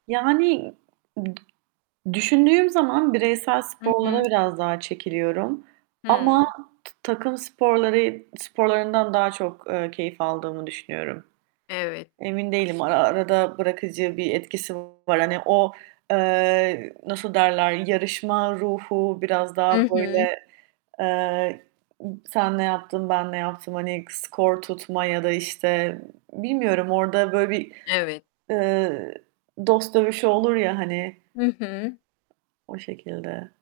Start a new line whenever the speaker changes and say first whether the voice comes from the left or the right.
right: Yani ım düşündüğüm zaman bireysel
left: Hı hı.
right: sporlara biraz daha çekiliyorum ama
left: Hıı.
right: t takım sporları sporlarından daha çok, eee, keyif aldığımı düşünüyorum.
left: Evet.
right: Emin değilim. Ara arada bırakıcı bir etkisi var. Hani o, eee, nasıl derler yarışma ruhu biraz daha
left: Hı hı.
right: böyle, eee, sen ne yaptın, ben ne yaptım hani skor tutma ya da, işte, bilmiyorum. Orada böyle bir,
left: Evet.
right: eee, dost dövüşü olur ya, hani
left: Hı hı.
right: o şekilde.